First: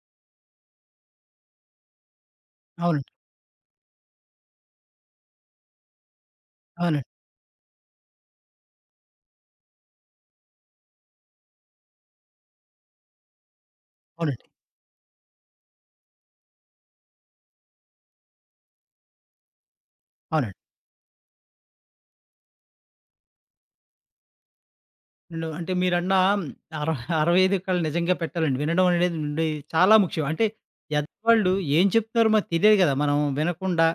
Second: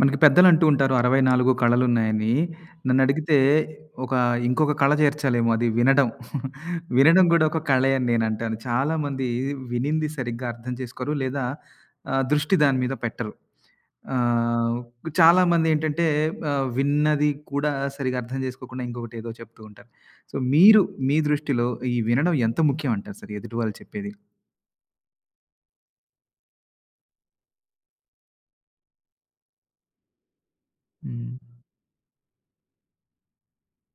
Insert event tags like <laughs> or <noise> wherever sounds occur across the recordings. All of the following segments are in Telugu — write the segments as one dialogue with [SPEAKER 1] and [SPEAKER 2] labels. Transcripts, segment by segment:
[SPEAKER 1] మనకి పెద్దలంటూ ఉంటారు 64 కళలున్నాయని.
[SPEAKER 2] అవునండి.
[SPEAKER 1] నన్నడిగితే ఒక ఇంకొక కళ చేర్చాలేమో అది వినడం. <laughs>
[SPEAKER 2] అవునండి.
[SPEAKER 1] వినడం గూడా ఒక కళే అని నేనంటాను. చాలామంది వినింది సరిగ్గా అర్థం చేసుకోరు. లేదా దృష్టి దాని మీద పెట్టరు.
[SPEAKER 2] అవునండి.
[SPEAKER 1] ఆహ్, చాలామందేంటంటే విన్నది కూడా సరిగ్గా అర్థం జేసుకోకుండా ఇంకొకటేదో చెప్తూ ఉంటారు. సో,
[SPEAKER 2] అవునండి.
[SPEAKER 1] మీరు మీ దృష్టిలో ఈ వినడం ఎంత ముఖ్యం అంటారు సార్ ఎదుటి వాళ్ళు చెప్పేది?
[SPEAKER 2] నేను అంటే మీరన్న అర 65 కళ్ళు నిజంగా పెట్టాలండి. వినడం అనేది నుండి చాలా ముఖ్యం. అంటే
[SPEAKER 1] హ్మ్.
[SPEAKER 2] ఎదటివాళ్ళు ఏం చెప్తున్నారో మనకు తెలియదు కదా! మనం వినకుండా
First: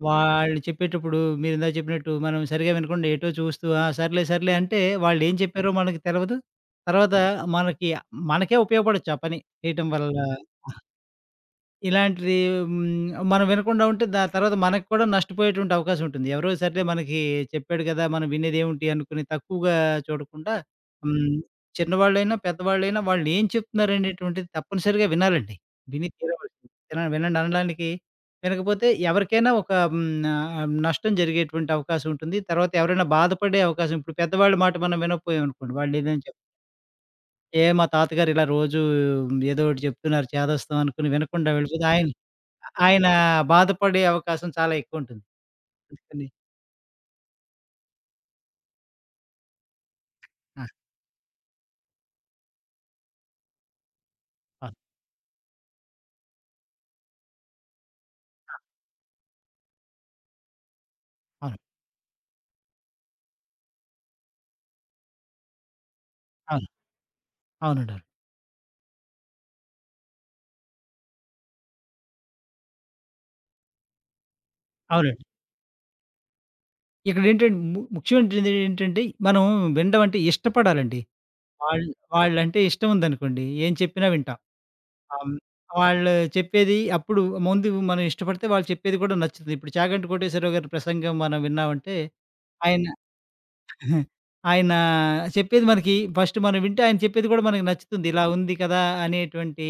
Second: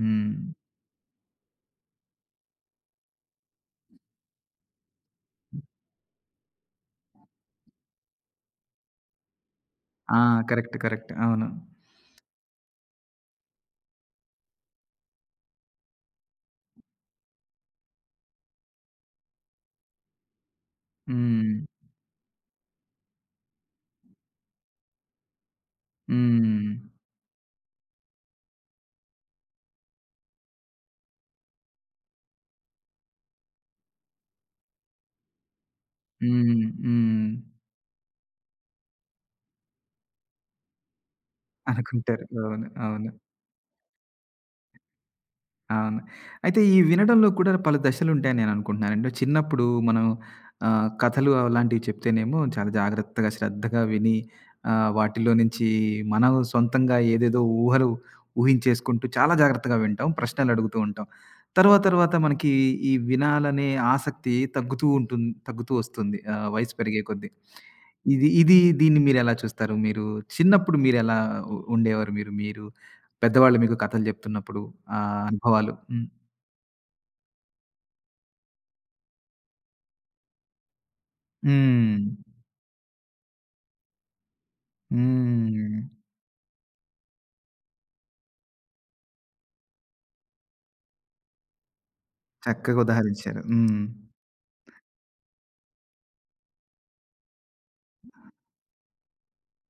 [SPEAKER 1] హ్మ్.
[SPEAKER 2] వాళ్ళు చెప్పేటప్పుడు మీరిందాక చెప్పినట్టు మనం సరిగ్గా వినకుండా ఎటో చూస్తూ ఆ! సర్లే, సర్లే అంటే వాళ్ళేం చెప్పారో మనకు తెలవదు. తర్వాత మనకి మనకే ఉపయోగపడొచ్చు ఆ పని చేయటం వల్ల
[SPEAKER 1] ఆ! కరెక్ట్. కరెక్ట్. అవును.
[SPEAKER 2] ఇలాంటిది హ్మ్. మనం వినకుండా ఉంటే దాని తర్వాత మనకు కూడా నష్టపోయేటువంటి అవకాశం ఉంటుంది. ఎవరో సర్లే మనకి చెప్పాడు కదా! మనం వినేదేమిటి అనుకుని తక్కువగా చూడకుండా హ్మ్.
[SPEAKER 1] హ్మ్.
[SPEAKER 2] చిన్నవాళ్ళైనా, పెద్దవాళ్ళైనా వాళ్ళు ఏం చెప్తున్నారనేటువంటిది తప్పనిసరిగా వినాలండి. విని తీరవలసింది.
[SPEAKER 1] హ్మ్.
[SPEAKER 2] వినండి అనడానికి వినకపోతే ఎవరికైనా ఒక హ్మ్. నష్టం జరిగేటువంటి అవకాశం ఉంటుంది. తర్వాత ఎవరైనా బాధపడే అవకాశం ఇప్పుడు పెద్దవాళ్ళ మాట మనం వినకపోయామనుకోండి. వాళ్ళు ఏదైనా
[SPEAKER 1] హ్మ్. హ్మ్.
[SPEAKER 2] "ఏ మా తాతగారు ఇలా రోజు ఏదో ఒకటి చెప్తున్నారు చేదస్తం" అనుకుని వినకుండా వెళ్ళిపోతే ఆయన
[SPEAKER 1] అనుకుంటారు. అవును.
[SPEAKER 2] ఆయన
[SPEAKER 1] అవును.
[SPEAKER 2] బాధపడే అవకాశం చాలా ఎక్కువుంటుంది.
[SPEAKER 1] అవును.
[SPEAKER 2] అందుకని
[SPEAKER 1] అయితే ఈ వినడంలో కూడా పలు దశలుంటాయని నేననుకుంటున్నానండి. చిన్నప్పుడు మనం
[SPEAKER 2] ఆ!
[SPEAKER 1] కథలు అలాంటివి చెప్తేనేమో చాలా జాగ్రత్తగా, శ్రద్ధగా విని
[SPEAKER 2] అవును.
[SPEAKER 1] వాటిలో నుంచి మనం సొంతంగా ఏదేదో ఊహలు ఊహించేసుకుంటూ చాలా జాగ్రత్తగా వింటాం. ప్రశ్నలడుగుతూ ఉంటాం.
[SPEAKER 2] అవును.
[SPEAKER 1] తర్వాత తర్వాత మనకి ఈ వినాలనే ఆసక్తి తగ్గుతూ వస్తుంది
[SPEAKER 2] అవును.
[SPEAKER 1] వయసు పెరిగే కొద్దీ.
[SPEAKER 2] అవునండి. అవును.
[SPEAKER 1] ఇది ఇది దీన్ని మీరెలా చూస్తారు? మీరు చిన్నప్పుడు మీరెలా ఉండేవారు మీరు? మీరు పెద్దవాళ్ళు మీకు కథలు జెప్తున్నప్పుడు ఆ
[SPEAKER 2] అవునండి.
[SPEAKER 1] అనుభవాలు. హ్మ్.
[SPEAKER 2] ఇక్కడేంటంటే ముఖ్యమైనది ఏంటంటే మనం వినడం అంటే ఇష్టపడాలండి. వాళ్ళు
[SPEAKER 1] హ్మ్.
[SPEAKER 2] వాళ్ళంటే ఇష్టం ఉందనుకోండి ఏం చెప్పినా వింటాం. ఆహ్,
[SPEAKER 1] హ్మ్.
[SPEAKER 2] వాళ్ళు చెప్పేది అప్పుడు ముందు మనం ఇష్టపడితే వాళ్ళు చెప్పేది కూడా నచ్చుతుంది. ఇప్పుడు 'చాగంటి కోటేశ్వరరావు' గారి ప్రసంగం మనం విన్నామంటే
[SPEAKER 1] చక్కగా
[SPEAKER 2] ఆయన
[SPEAKER 1] ఉదహరించారు. హ్మ్.
[SPEAKER 2] ఆయన చెప్పేది మనకి ఫస్ట్ మనం వింటే ఆయన చెప్పేది కూడా మనకి నచ్చుతుంది. ఇలా ఉంది కదా! అనేటువంటి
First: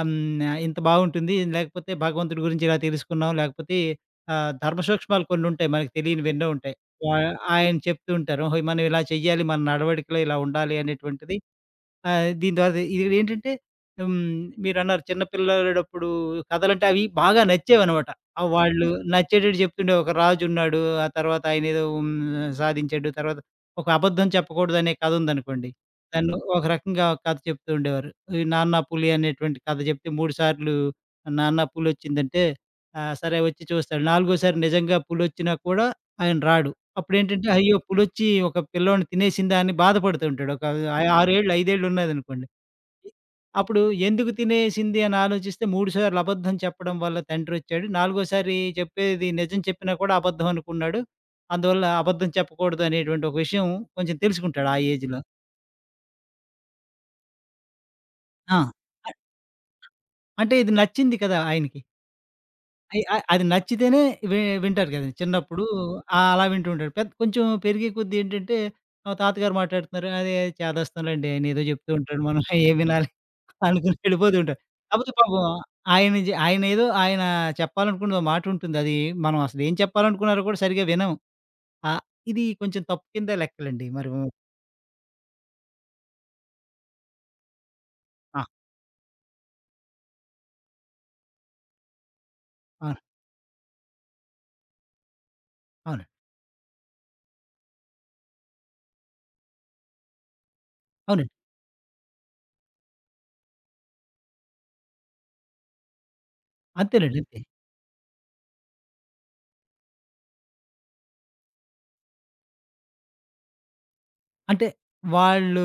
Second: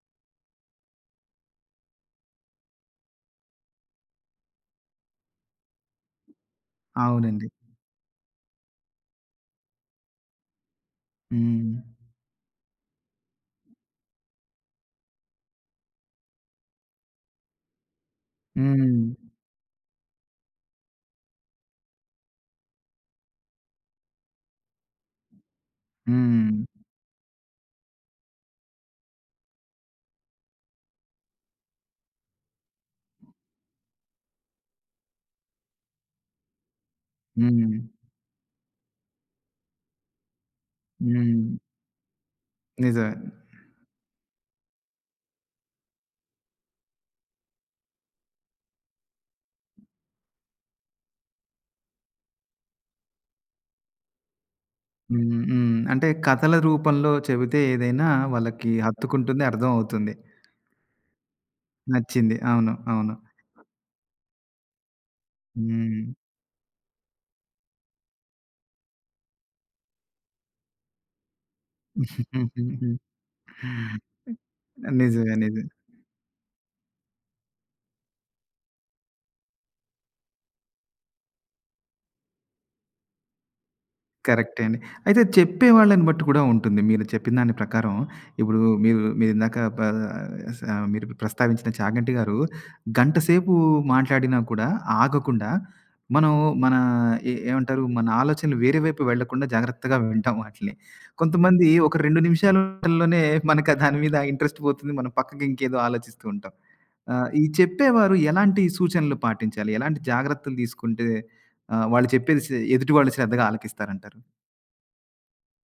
[SPEAKER 2] ఆహ్, హ్మ్. ఇంత బావుంటుంది. లేకపోతే భగవంతుడి గురించి ఇలా తెలుసుకున్నాం. లేకపోతే ధర్మ సూక్ష్మాలు కొన్నుంటాయి. మనకు తెలియనివి ఎన్నో ఉంటాయి. వా
[SPEAKER 1] అవునండి.
[SPEAKER 2] ఆయన చెప్తూ ఉంటారు. ఓహో! మనం ఇలా చెయ్యాలి. మన నడవడికలో ఇలా ఉండాలి అనేటువంటిది
[SPEAKER 1] హ్మ్.
[SPEAKER 2] ఆ! దీని ద్వారా ఇదేంటంటే హ్మ్. మీరన్నారు చిన్న పిల్లాడప్పుడు కథలంటే అవి బాగా నచ్చేవనమాట. వాళ్ళు
[SPEAKER 1] హ్మ్.
[SPEAKER 2] హ్మ్. నచ్చేటట్టు చెప్తుండే ఒక రాజున్నాడు. ఆ తర్వాత ఆయనేదో హ్మ్. సాధించాడు. తర్వాత ఒక అబద్ధం చెప్పకూడదనే కథుందనుకోండి. దాన్ని హ్మ్.
[SPEAKER 1] హ్మ్.
[SPEAKER 2] ఒక రకంగా ఒక కథ చెప్తూ ఉండేవారు. ఈ 'నాన్న పులి' అనేటువంటి కథ చెప్తే 3 సార్లు 'నాన్న పులొచ్చిందంటే' ఆ! సరే వచ్చి చూస్తాడు. నాలుగోసారి నిజంగా పులొచ్చినా కూడా ఆయన రాడు. అప్పుడేంటంటే,
[SPEAKER 1] హ్మ్.
[SPEAKER 2] అయ్యో! పులొచ్చి ఒక పిల్లోడిని తినేసిందా అని బాధపడుతూ ఉంటాడు. ఒక 6
[SPEAKER 1] హ్మ్.
[SPEAKER 2] ఏళ్ళు, 5 ఏళ్ళు ఉన్నాదనుకోండి.
[SPEAKER 1] నిజమే.
[SPEAKER 2] అప్పుడు ఎందుకు తినేసింది అని ఆలోచిస్తే 3 సార్లు అబద్ధం చెప్పడం వల్ల తండ్రొచ్చాడు. నాలుగోసారి చెప్పేది నిజం చెప్పినా కూడా అబద్ధం అనుకున్నాడు. అందువల్ల అబద్ధం చెప్పకూడదు అనేటువంటి ఒక విషయం కొంచెం తెలుసుకుంటాడు ఆ ఏజ్‌లో.
[SPEAKER 1] హ్మ్. హ్మ్. అంటే కథల రూపంలో చెబితే ఏదైనా
[SPEAKER 2] ఆ!
[SPEAKER 1] వాళ్ళకి హత్తుకుంటుంది, అర్థం అవుతుంది.
[SPEAKER 2] అంటే ఇది నచ్చింది కదా! ఆయనకి.
[SPEAKER 1] నచ్చింది. అవును.
[SPEAKER 2] అయి
[SPEAKER 1] అవును.
[SPEAKER 2] అ అది నచ్చితేనే వింటారు కదండీ. చిన్నప్పుడు
[SPEAKER 1] హ్మ్.
[SPEAKER 2] అలా వింటూ ఉంటాడు. పెద్ద కొంచెం పెరిగే కొద్దీ ఏంటంటే మా తాతగారు మాట్లాడుతున్నారు. అదే చేదస్తానులేండి. ఆయన ఏదో చెప్తూ ఉంటాడు. మనం <laughs> ఏం
[SPEAKER 1] <laughs>
[SPEAKER 2] వినాలి అనుకుని వెళ్ళిపోతూ ఉంటారు. కాకపోతే
[SPEAKER 1] నిజమే.
[SPEAKER 2] పాపం
[SPEAKER 1] నిజమే.
[SPEAKER 2] ఆయన జె ఆయన ఏదో ఆయన చెప్పాలనుకున్న ఓ మాట ఉంటుంది. అది మనం అసలు ఏం చెప్పాలనుకున్నారో కూడా సరిగ్గా వినము. ఆహ్, ఇది కొంచెం తప్పు కింద లెక్కలండి. మరి
[SPEAKER 1] కరెక్టే అండి. అయితే చెప్పేవాళ్ళని బట్టి కూడా ఉంటుంది. మీరు చెప్పిన దాని ప్రకారం
[SPEAKER 2] ఆ!
[SPEAKER 1] ఇప్పుడు మీరు మీరిందాక ప స మీరు ప్రస్తావించిన 'చాగంటి' గారు
[SPEAKER 2] ఆ, అవును.
[SPEAKER 1] గంట సేపు మాట్లాడినా కూడా ఆగకుండా
[SPEAKER 2] అవునండి.
[SPEAKER 1] మనం మన ఏమంటారు? మన ఆలోచనలు వేరే వైపు వెళ్ళకుండా జాగ్రత్తగా వింటాం వాటిలిని.
[SPEAKER 2] అవునండి.
[SPEAKER 1] కొంతమంది ఒక 2 నిమిషాలలోనే మనకు దాని మీద ఇంట్రెస్ట్ పోతుంది. మనం పక్కకి ఇంకేదో ఆలోచిస్తూ ఉంటాం.
[SPEAKER 2] అంతేనండి. అంతే.
[SPEAKER 1] ఈ చెప్పేవారు ఎలాంటి సూచనలు పాటించాలి? ఎలాంటి జాగ్రత్తలు తీసుకుంటే వాళ్ళు చెప్పేది ఎదుటి వాళ్ళు శ్రద్ధగా ఆలకిస్తారంటారు?
[SPEAKER 2] అంటే వాళ్ళు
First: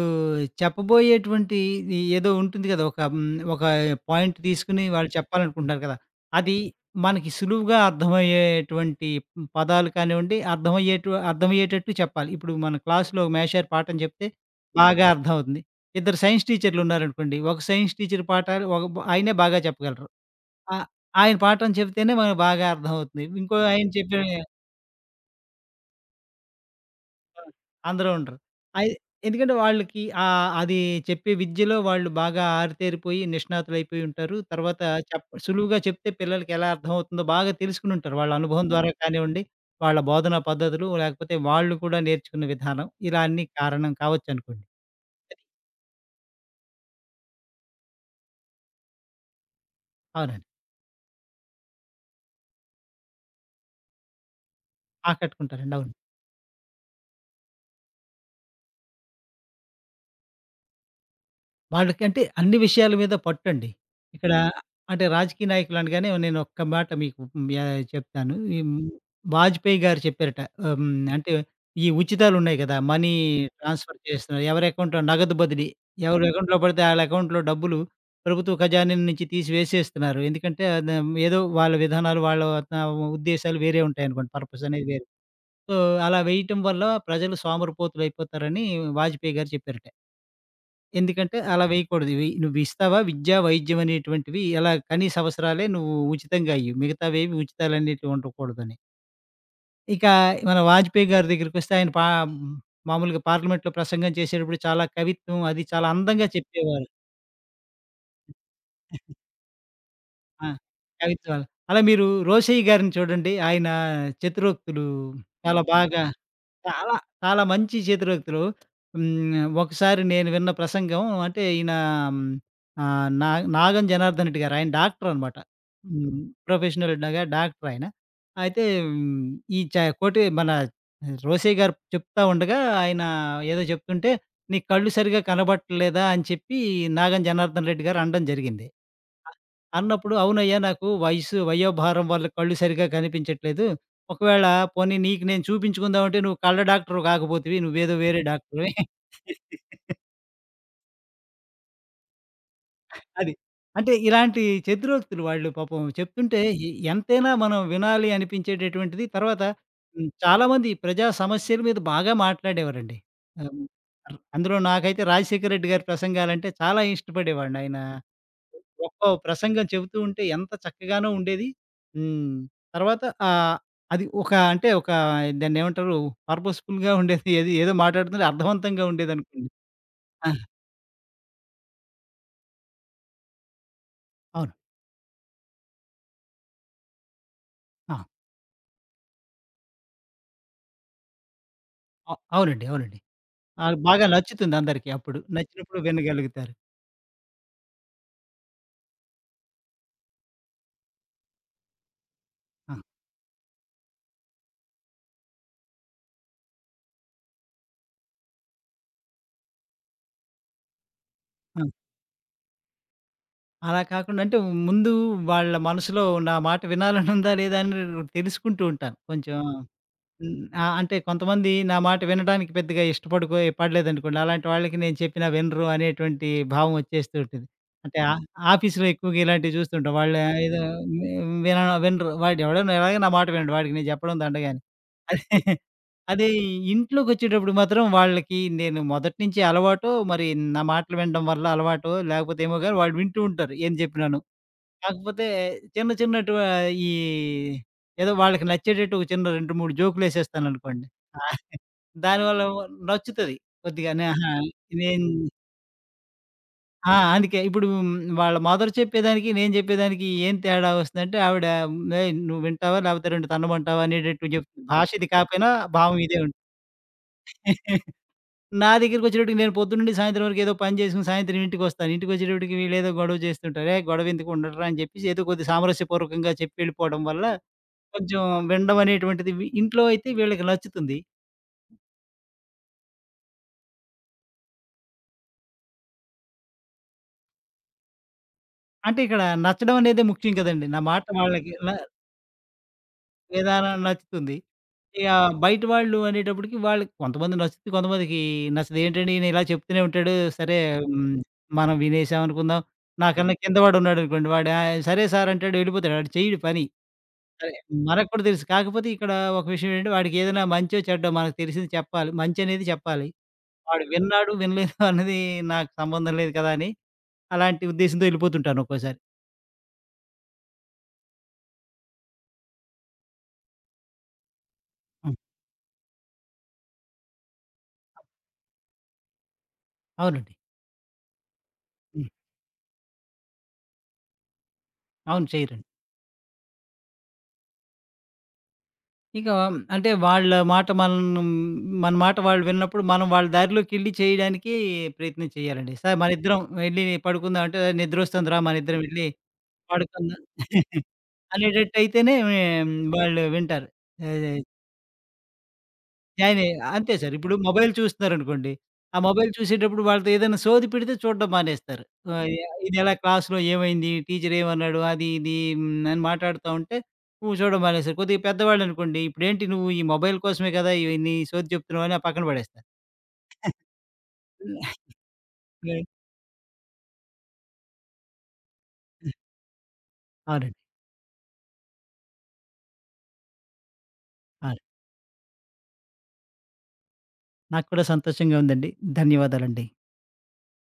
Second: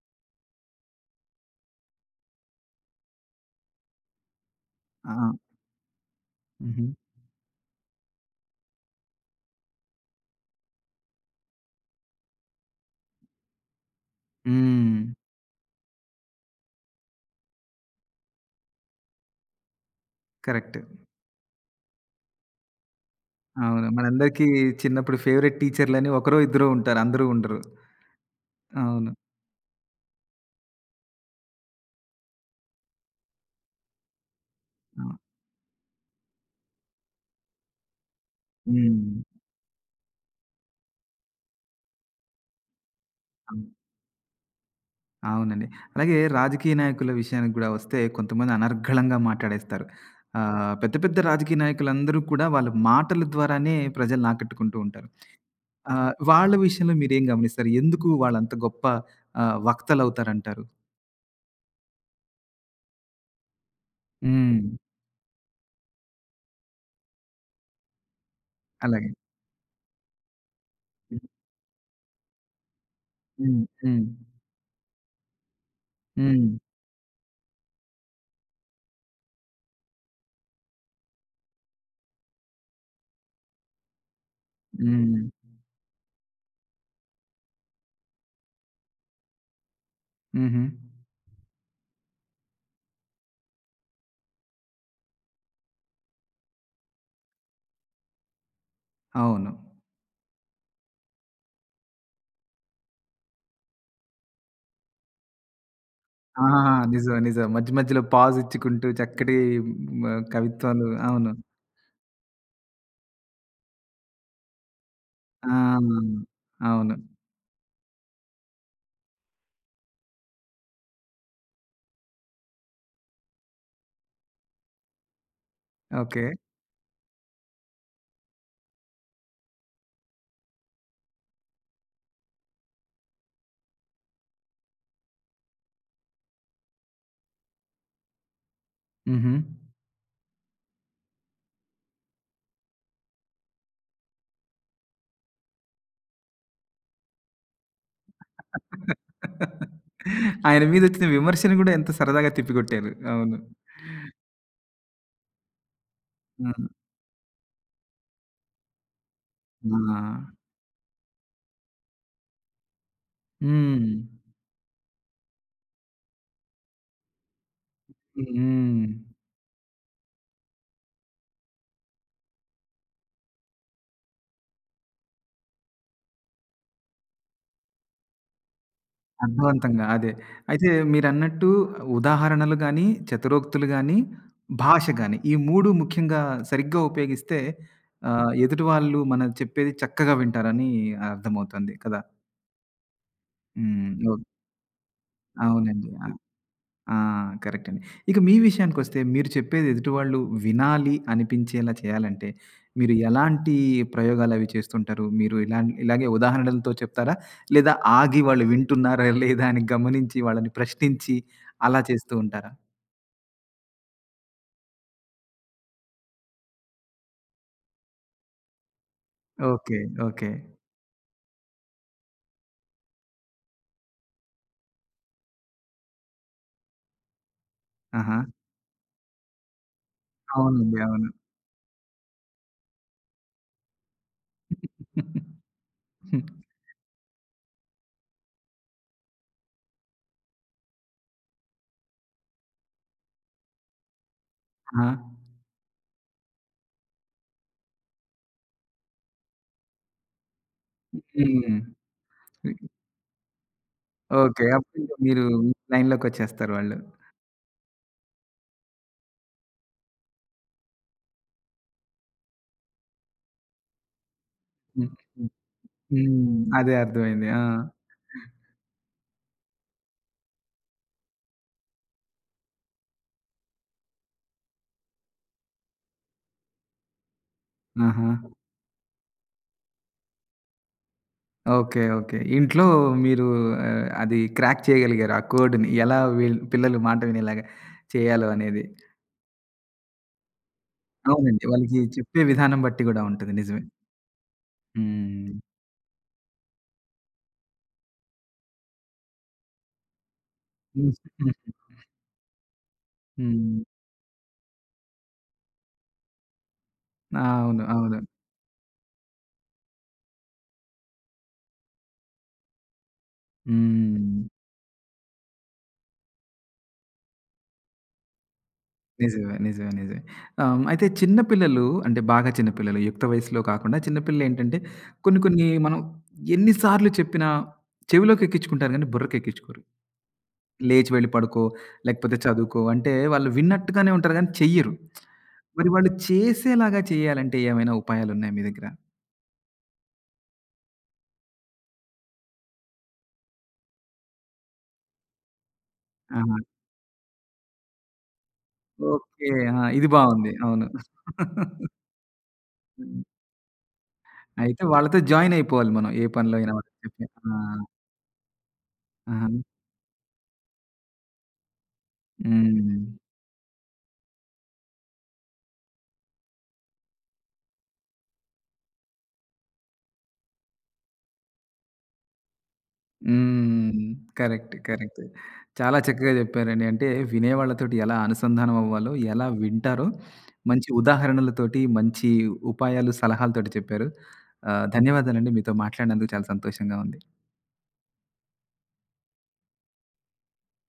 [SPEAKER 2] చెప్పబోయేటువంటి ఇది ఏదో ఉంటుంది కదా! ఒక పాయింట్ తీసుకొని వాళ్ళు
[SPEAKER 1] ఆ!
[SPEAKER 2] చెప్పాలనుకుంటున్నారు కదా! అది
[SPEAKER 1] హుహు.
[SPEAKER 2] మనకి సులువుగా అర్థమయ్యేటువంటి పదాలు కానివ్వండి, అర్థమయ్యేటట్టు చెప్పాలి. ఇప్పుడు మన క్లాస్‌లో మేషర్ పాఠం చెప్తే
[SPEAKER 1] హ్మ్.
[SPEAKER 2] బాగా అర్థమవుతుంది. ఇద్దరు సైన్స్ టీచర్‌లు ఉన్నారనుకోండి. ఒక సైన్స్ టీచర్ పాఠాలు ఒక ఆయనే బాగా చెప్పగలరు.
[SPEAKER 1] కరెక్ట్.
[SPEAKER 2] ఆహ్, ఆయన పాఠం చెప్తేనే మనకు బాగా అర్థమవుతుంది. ఇంకో
[SPEAKER 1] అవును.
[SPEAKER 2] ఆయన చెప్పే
[SPEAKER 1] మనందరికీ చిన్నప్పుడు ఫేవరెట్ టీచర్‌లని ఒకరో, ఇద్దరో ఉంటారు. అందరూ
[SPEAKER 2] ఆ!
[SPEAKER 1] ఉండరు.
[SPEAKER 2] అందరూ ఉండరు. అయి
[SPEAKER 1] అవును.
[SPEAKER 2] ఎందుకంటే వాళ్ళకి అది చెప్పే విద్యలో వాళ్ళు బాగా ఆరితేరిపోయి నిష్ణాతులైపోయి ఉంటారు. తర్వాత
[SPEAKER 1] అవును.
[SPEAKER 2] సులువుగా చెప్తే పిల్లలకి ఎలా అర్థమవుతుందో బాగా తెలుసుకుని ఉంటారు. వాళ్ళ అనుభవం ద్వారా
[SPEAKER 1] హ్మ్.
[SPEAKER 2] కానివ్వండి, వాళ్ళ బోధనా పద్ధతులు లేకపోతే వాళ్ళు కూడా నేర్చుకున్న విధానం ఇలా అన్నీ
[SPEAKER 1] అవును.
[SPEAKER 2] కారణం కావచ్చనుకోండి.
[SPEAKER 1] అవునండి. అలాగే రాజకీయ నాయకుల విషయానికి గూడా వస్తే కొంతమంది అనర్గళంగా మాట్లాడేస్తారు.
[SPEAKER 2] అవునండి.
[SPEAKER 1] పెద్ద పెద్ద రాజకీయ నాయకులందరూ కూడా వాళ్ళ మాటల ద్వారానే ప్రజల్ని ఆకట్టుకుంటూ ఉంటారు.
[SPEAKER 2] ఆకట్టుకుంటారండి. అవును.
[SPEAKER 1] వాళ్ళ విషయంలో మీరేం గమనిస్తారు? ఎందుకు వాళ్ళంత గొప్ప వక్తలవుతారంటారు?
[SPEAKER 2] వాళ్ళకంటే అన్ని విషయాల మీద పట్టండి. ఇక్కడ హ్మ్.
[SPEAKER 1] హ్మ్.
[SPEAKER 2] అంటే రాజకీయ నాయకులు అనగానే నేను ఒక్క మాట మీకు యా చెప్తాను.
[SPEAKER 1] అలాగే.
[SPEAKER 2] వాజ్పేయి గారు చెప్పారట.
[SPEAKER 1] హ్మ్.
[SPEAKER 2] అంటే ఈ ఉచితాలున్నాయి కదా! మనీ
[SPEAKER 1] హ్మ్.
[SPEAKER 2] ట్రాన్స్‌ఫర్
[SPEAKER 1] హ్మ్.
[SPEAKER 2] చేస్తున్నారు. ఎవరి అకౌంట్‌లో నగదు బదిలీ. ఎవరి
[SPEAKER 1] హ్మ్.
[SPEAKER 2] అకౌంట్‌లో పడితే ఆళ్ళ అకౌంట్‌లో డబ్బులు ప్రభుత్వ ఖజానా నుంచి తీసి వేసేస్తున్నారు. ఎందుకంటే అది ఏదో వాళ్ళ విధానాలు, వాళ్ళ ఆ, ఉద్దేశాలు వేరే ఉంటాయనుకోండి. పర్పస్ అనేది వేరు.
[SPEAKER 1] హ్మ్.
[SPEAKER 2] సో, అలా వేయటం వల్ల ప్రజలు సోమరిపోతులైపోతారని వాజ్పేయి గారు చెప్పారట.
[SPEAKER 1] హుహు.
[SPEAKER 2] ఎందుకంటే అలా వేయకూడదు. ఇవి నువ్వు ఇస్తావా విద్య, వైద్యం అనేటువంటివి ఎలా కనీస అవసరాలే నువ్వు ఉచితంగా ఇయ్యి. మిగతావేవి ఉచితాలనేటివి ఉండకూడదని.
[SPEAKER 1] అవును.
[SPEAKER 2] ఇక మన వాజ్పేయి గారి దగ్గరికొస్తే ఆయన మామూలుగా పార్లమెంట్‌లో ప్రసంగం చేసేటప్పుడు చాలా కవిత్వం అది చాలా అందంగా
[SPEAKER 1] ఆహాహా!
[SPEAKER 2] చెప్పేవారు.
[SPEAKER 1] నిజం. నిజం. మధ్య మధ్యలో పాజ్ ఇచ్చుకుంటూ చక్కటి మ
[SPEAKER 2] ఆ!
[SPEAKER 1] కవిత్వాలు. అవును.
[SPEAKER 2] కవిత్వాలు. అలా మీరు రోసయ్య గారిని చూడండి. ఆయన చతురోక్తులు చాలా బాగా
[SPEAKER 1] ఆ! అవును.
[SPEAKER 2] చాలా, చాలా మంచి చేతుర్వ్యక్తులు. హ్మ్. ఒకసారి నేను విన్న ప్రసంగం అంటే ఈయన హ్మ్, ఆహ్, నా నాగం జనార్దన్ రెడ్డి గారు. ఆయన డాక్టరనమాట. హ్మ్.
[SPEAKER 1] ఓకే.
[SPEAKER 2] ప్రొఫెషనల్ లాగా డాక్టరాయన. అయితే హ్మ్, ఈ చ కోటి మన రోసయ్య గారు చెప్తా ఉండగా ఆయన ఏదో చెప్తుంటే, "నీ కళ్ళు సరిగ్గా కనబడట్లేదా" అని చెప్పి నాగం జనార్దన్ రెడ్డి గారు అనడం జరిగింది.
[SPEAKER 1] హుహు.
[SPEAKER 2] అన్నప్పుడు, "అవునయ్యా! నాకు వయసు వయోభారం వల్ల కళ్ళు సరిగ్గా కనిపించట్లేదు. ఒకవేళ పోనీ నీకు నేను చూపించుకుందాం అంటే నువ్వు కళ్ళ డాక్టరు కాకపోతివి. నువ్వేదో వేరే <laughs> డాక్టరువి."
[SPEAKER 1] ఆయన మీదొచ్చిన విమర్శను గూడా ఎంత సరదాగా తిప్పికొట్టారు.
[SPEAKER 2] అది.
[SPEAKER 1] అవును.
[SPEAKER 2] అంటే ఇలాంటి చేతురోక్తులు వాళ్ళు పాపం చెప్తుంటే
[SPEAKER 1] ఆ!
[SPEAKER 2] ఎంతైనా మనం వినాలి అనిపించేటటువంటిది. తర్వాత
[SPEAKER 1] ఆ!
[SPEAKER 2] హ్మ్, చాలామంది ప్రజా సమస్యల మీద బాగా మాట్లాడేవారండి.
[SPEAKER 1] హ్మ్.
[SPEAKER 2] ఆహ్, అందులో నాకైతే రాజశేఖర రెడ్డి గారి ప్రసంగాలంటే చాలా ఇష్టపడేవాడిని. ఆయన
[SPEAKER 1] హ్మ్.
[SPEAKER 2] ఒక్కో ప్రసంగం చెబుతూ ఉంటే ఎంత చక్కగానో ఉండేది. హ్మ్. తర్వాత ఆహ్, అది ఒక అంటే ఒక దాన్నేమంటారు పర్పస్‌ఫుల్‌గా ఉండేది. ఏది ఏదో మాట్లాడుతుంటే అర్థవంతంగా ఉండేదనుకోండి.
[SPEAKER 1] అర్థవంతంగా. అదే.
[SPEAKER 2] ఆ!
[SPEAKER 1] అయితే మీరన్నట్టు ఉదాహరణలు గాని, చతురోక్తులు గాని,
[SPEAKER 2] అవును.
[SPEAKER 1] భాష గాని ఈ 3 ముఖ్యంగా సరిగ్గా ఉపయోగిస్తే
[SPEAKER 2] ఆ!
[SPEAKER 1] ఎదుటి వాళ్ళు మనం చెప్పేది చక్కగా వింటారని అర్థమవుతుంది కదా!
[SPEAKER 2] అవునండి. అవునండి.
[SPEAKER 1] హ్మ్.
[SPEAKER 2] బాగా
[SPEAKER 1] ఓహ్!
[SPEAKER 2] నచ్చుతుంది అందరికి అప్పుడు. నచ్చినప్పుడు
[SPEAKER 1] అవునండి.
[SPEAKER 2] వినగలుగుతారు.
[SPEAKER 1] ఆ! కరెక్ట్ అండి. ఇక మీ విషయానికొస్తే మీరు చెప్పేది ఎదుటివాళ్ళు వినాలి అనిపించేలా చేయాలంటే,
[SPEAKER 2] ఆ!
[SPEAKER 1] మీరు ఎలాంటి ప్రయోగాలవి చేస్తుంటారు? మీరు ఇలాగే ఉదాహరణలతో చెప్తారా? లేదా ఆగి వాళ్ళు వింటున్నారా లేదా అని గమనించి వాళ్ళని ప్రశ్నించి
[SPEAKER 2] ఆ!
[SPEAKER 1] అలా చేస్తూ ఉంటారా?
[SPEAKER 2] అలా కాకుండా అంటే ముందు వాళ్ళ మనసులో నా మాట వినాలనుందా లేదా అని తెలుసుకుంటూ ఉంటాను. కొంచెం
[SPEAKER 1] ఓకే. ఓకే.
[SPEAKER 2] హ్మ్. ఆ! అంటే కొంతమంది నా మాట వినడానికి పెద్దగా పడలేదనుకోండి. అలాంటి వాళ్ళకి నేను చెప్పినా వినరు అనేటువంటి భావం వచ్చేస్తూ ఉంటుంది. అంటే ఆ
[SPEAKER 1] ఆహా!
[SPEAKER 2] ఆఫీస్‌లో ఎక్కువగా ఇలాంటివి చూస్తుంటాం. వాళ్ళు ఏదో
[SPEAKER 1] అవునండి. అవును.
[SPEAKER 2] వి విన వినరు. వాడు ఎవడైనా ఎలాగో నా మాట వినడు. వాడికి నేను చెప్పడం దండగా అని. అదే అదే ఇంట్లోకొచ్చేటప్పుడు మాత్రం వాళ్ళకి నేను మొదటి నుంచి అలవాటో, మరి నా మాటలు వినడం వల్ల అలవాటో, లేకపోతే ఏమో గాని వాళ్ళు వింటూ ఉంటారు ఏం చెప్పినాను.
[SPEAKER 1] ఆ!
[SPEAKER 2] కాకపోతే చిన్న చిన్నటు ఈ ఏదో వాళ్ళకి నచ్చేటట్టు ఒక చిన్న 2, 3 జోకులేసేస్తాననుకోండి. ఆ!
[SPEAKER 1] హ్మ్.
[SPEAKER 2] దానివల్ల నచ్చుతది కొద్దిగానే. ఆహా!
[SPEAKER 1] ఓకే. అప్పుడు ఇంక
[SPEAKER 2] నేను
[SPEAKER 1] మీరు లైన్‌లోకొచ్చేస్తారు వాళ్ళు.
[SPEAKER 2] ఆ! అందుకే ఇప్పుడు వాళ్ళ మదర్ చెప్పేదానికి, నేను చెప్పేదానికి ఏం తేడా వస్తుందంటే ఆవిడ "ఏయ్! నువ్వు వింటావా? లేకపోతే 2 తన్నమంటావా?" అనేటట్టు చెప్తుంది.
[SPEAKER 1] హ్మ్.
[SPEAKER 2] భాష ఇది కాకపోయినా భావం ఇదే ఉంటుంది.
[SPEAKER 1] హ్మ్. అదే అర్థమైంది. ఆ!
[SPEAKER 2] <laughs> నా దగ్గరికొచ్చేటప్పటికి నేను పొద్దున్నుండి సాయంత్రం వరకు ఏదో పని చేసుకొని సాయంత్రం ఇంటికొస్తాను. ఇంటికొచ్చేటప్పటికి వీళ్ళేదో గొడవ చేస్తుంటారు. "ఏయ్! గొడవ ఎందుకు ఉండడురా" అని చెప్పేసి ఏదో కొద్ది సామరస్యపూర్వకంగా చెప్పి వెళ్ళిపోవడం వల్ల
[SPEAKER 1] ఆహా!
[SPEAKER 2] కొంచెం వినడం అనేటువంటిది ఇంట్లో అయితే వీళ్ళకి నచ్చుతుంది.
[SPEAKER 1] ఓకే. ఓకే. ఇంట్లో మీరు అది క్రాక్ చేయగలిగారు. ఆ కోడ్‌ని ఎలా వీళ్ళు పిల్లలు మాట వినేలాగా చేయాలో అనేది.
[SPEAKER 2] అంటే ఇక్కడ నచ్చడం అనేదే ముఖ్యం కదండీ. నా మాట
[SPEAKER 1] అవునండి.
[SPEAKER 2] వాళ్ళకి
[SPEAKER 1] వాళ్ళకి చెప్పే విధానం బట్టి గూడా ఉంటది. నిజమే.
[SPEAKER 2] విధానం నచ్చుతుంది. ఇక
[SPEAKER 1] హ్మ్.
[SPEAKER 2] బయట వాళ్ళు అనేటప్పటికి వాళ్ళకి కొంతమంది నచ్చుద్ది, కొంతమందికి నచ్చదు. ఏంటండి ఈయన ఇలా చెప్తూనే ఉంటాడు. సరే
[SPEAKER 1] హ్మ్.
[SPEAKER 2] హ్మ్,
[SPEAKER 1] హ్మ్.
[SPEAKER 2] మనం వినేసాం అనుకుందాం. నాకన్నా కింద
[SPEAKER 1] హ్మ్.
[SPEAKER 2] వాడున్నాడనుకోండి. వాడు ఆ! సరే సార్ అంటాడు వెళ్ళిపోతాడు. వాడు చెయ్యడు పని. సరే
[SPEAKER 1] అవును. అవును.
[SPEAKER 2] మనకు కూడా తెలుసు. కాకపోతే ఇక్కడ ఒక విషయం ఏంటంటే వాడికి ఏదైనా మంచో, చెడ్డో మనకు తెలిసింది చెప్పాలి. మంచి అనేది చెప్పాలి. వాడు
[SPEAKER 1] హ్మ్.
[SPEAKER 2] విన్నాడు, వినలేదు <laughs> అన్నది నాకు సంబంధం లేదు కదా! అని అలాంటి ఉద్దేశ్యంతో ఎళ్ళిపోతుంటాను ఒక్కోసారి.
[SPEAKER 1] నిజమే. నిజమే. నిజమే. అయితే చిన్న పిల్లలు అంటే బాగా చిన్న పిల్లలు యుక్త వయసులో కాకుండా చిన్న పిల్లలేంటంటే
[SPEAKER 2] హ్మ్.
[SPEAKER 1] కొన్ని కొన్ని మనం ఎన్ని సార్లు చెప్పినా చెవిలోకెక్కించుకుంటారు గానీ బుర్రకెక్కించుకోరు.
[SPEAKER 2] అవునండి.
[SPEAKER 1] లేచి వెళ్ళి పడుకో,
[SPEAKER 2] హ్మ్.
[SPEAKER 1] లేకపోతే చదువుకో అంటే వాళ్ళు విన్నట్టుగానే ఉంటారు గానీ చెయ్యరు.
[SPEAKER 2] అవును. చేయరండి.
[SPEAKER 1] మరి వాళ్ళు చేసేలాగా చేయాలంటే ఏమైనా ఉపాయాలున్నాయా మీ దగ్గర?
[SPEAKER 2] ఇక అంటే వాళ్ళ మాట మనం మన మాట వాళ్ళు విన్నప్పుడు మనం వాళ్ళ దారిలోకెళ్ళి చేయడానికి ప్రయత్నం చేయాలండి. సార్
[SPEAKER 1] ఆహా!
[SPEAKER 2] మనిద్దరం వెళ్లి పడుకుందాం అంటే నిద్రొస్తుందిరా మనిద్దరం వెళ్లి
[SPEAKER 1] ఓకే. ఆ! ఇది
[SPEAKER 2] పడుకుందాం
[SPEAKER 1] బావుంది. అవును.
[SPEAKER 2] <laughs> అనేటట్టయితేనే
[SPEAKER 1] హ్మ్.
[SPEAKER 2] వాళ్ళు వింటారు. అదే.
[SPEAKER 1] అయితే వాళ్ళతో జాయిన్ అయిపోవాలి మనం ఏ పనిలో
[SPEAKER 2] జాయినయి.
[SPEAKER 1] అయినా వాళ్ళకి
[SPEAKER 2] అంతే
[SPEAKER 1] చెప్పి.
[SPEAKER 2] సార్.
[SPEAKER 1] ఆ!
[SPEAKER 2] ఇప్పుడు మొబైల్ చూస్తున్నారనుకోండి. ఆ
[SPEAKER 1] ఆహా!
[SPEAKER 2] మొబైల్ చూసేటప్పుడు వాళ్ళతో ఏదైనా సోది పెడితే చూడడం మానేస్తారు.
[SPEAKER 1] హ్మ్.
[SPEAKER 2] ఇదెలా క్లాస్‌లో ఏమైంది? టీచర్ ఏమన్నాడు? అది, ఇది హ్మ్, అని మాట్లాడుతా ఉంటే నువ్వు చూడడం మానేస్తారు. కొద్దిగా పెద్దవాళ్ళనుకోండి, "ఇప్పుడేంటి నువ్వు ఈ మొబైల్ కోసమే కదా! ఇవి నీ సోది చెప్తున్నావు" అని ఆ పక్కన పడేస్తారు.
[SPEAKER 1] హ్మ్. కరెక్ట్. కరెక్ట్. చాలా
[SPEAKER 2] హ్మ్.
[SPEAKER 1] చక్కగా చెప్పారండి. అంటే వినేవాళ్ళతోటి ఎలా అనుసంధానం అవ్వాలో, ఎలా వింటారో
[SPEAKER 2] అవునండి.
[SPEAKER 1] మంచి ఉదాహరణలతోటి, మంచి ఉపాయాలు, సలహాలతోటి చెప్పారు.
[SPEAKER 2] అవును.
[SPEAKER 1] ధన్యవాదాలండి. మీతో మాట్లాడినందుకు చాలా సంతోషంగా ఉంది.
[SPEAKER 2] నాకు కూడా సంతోషంగా ఉందండి. ధన్యవాదాలండి.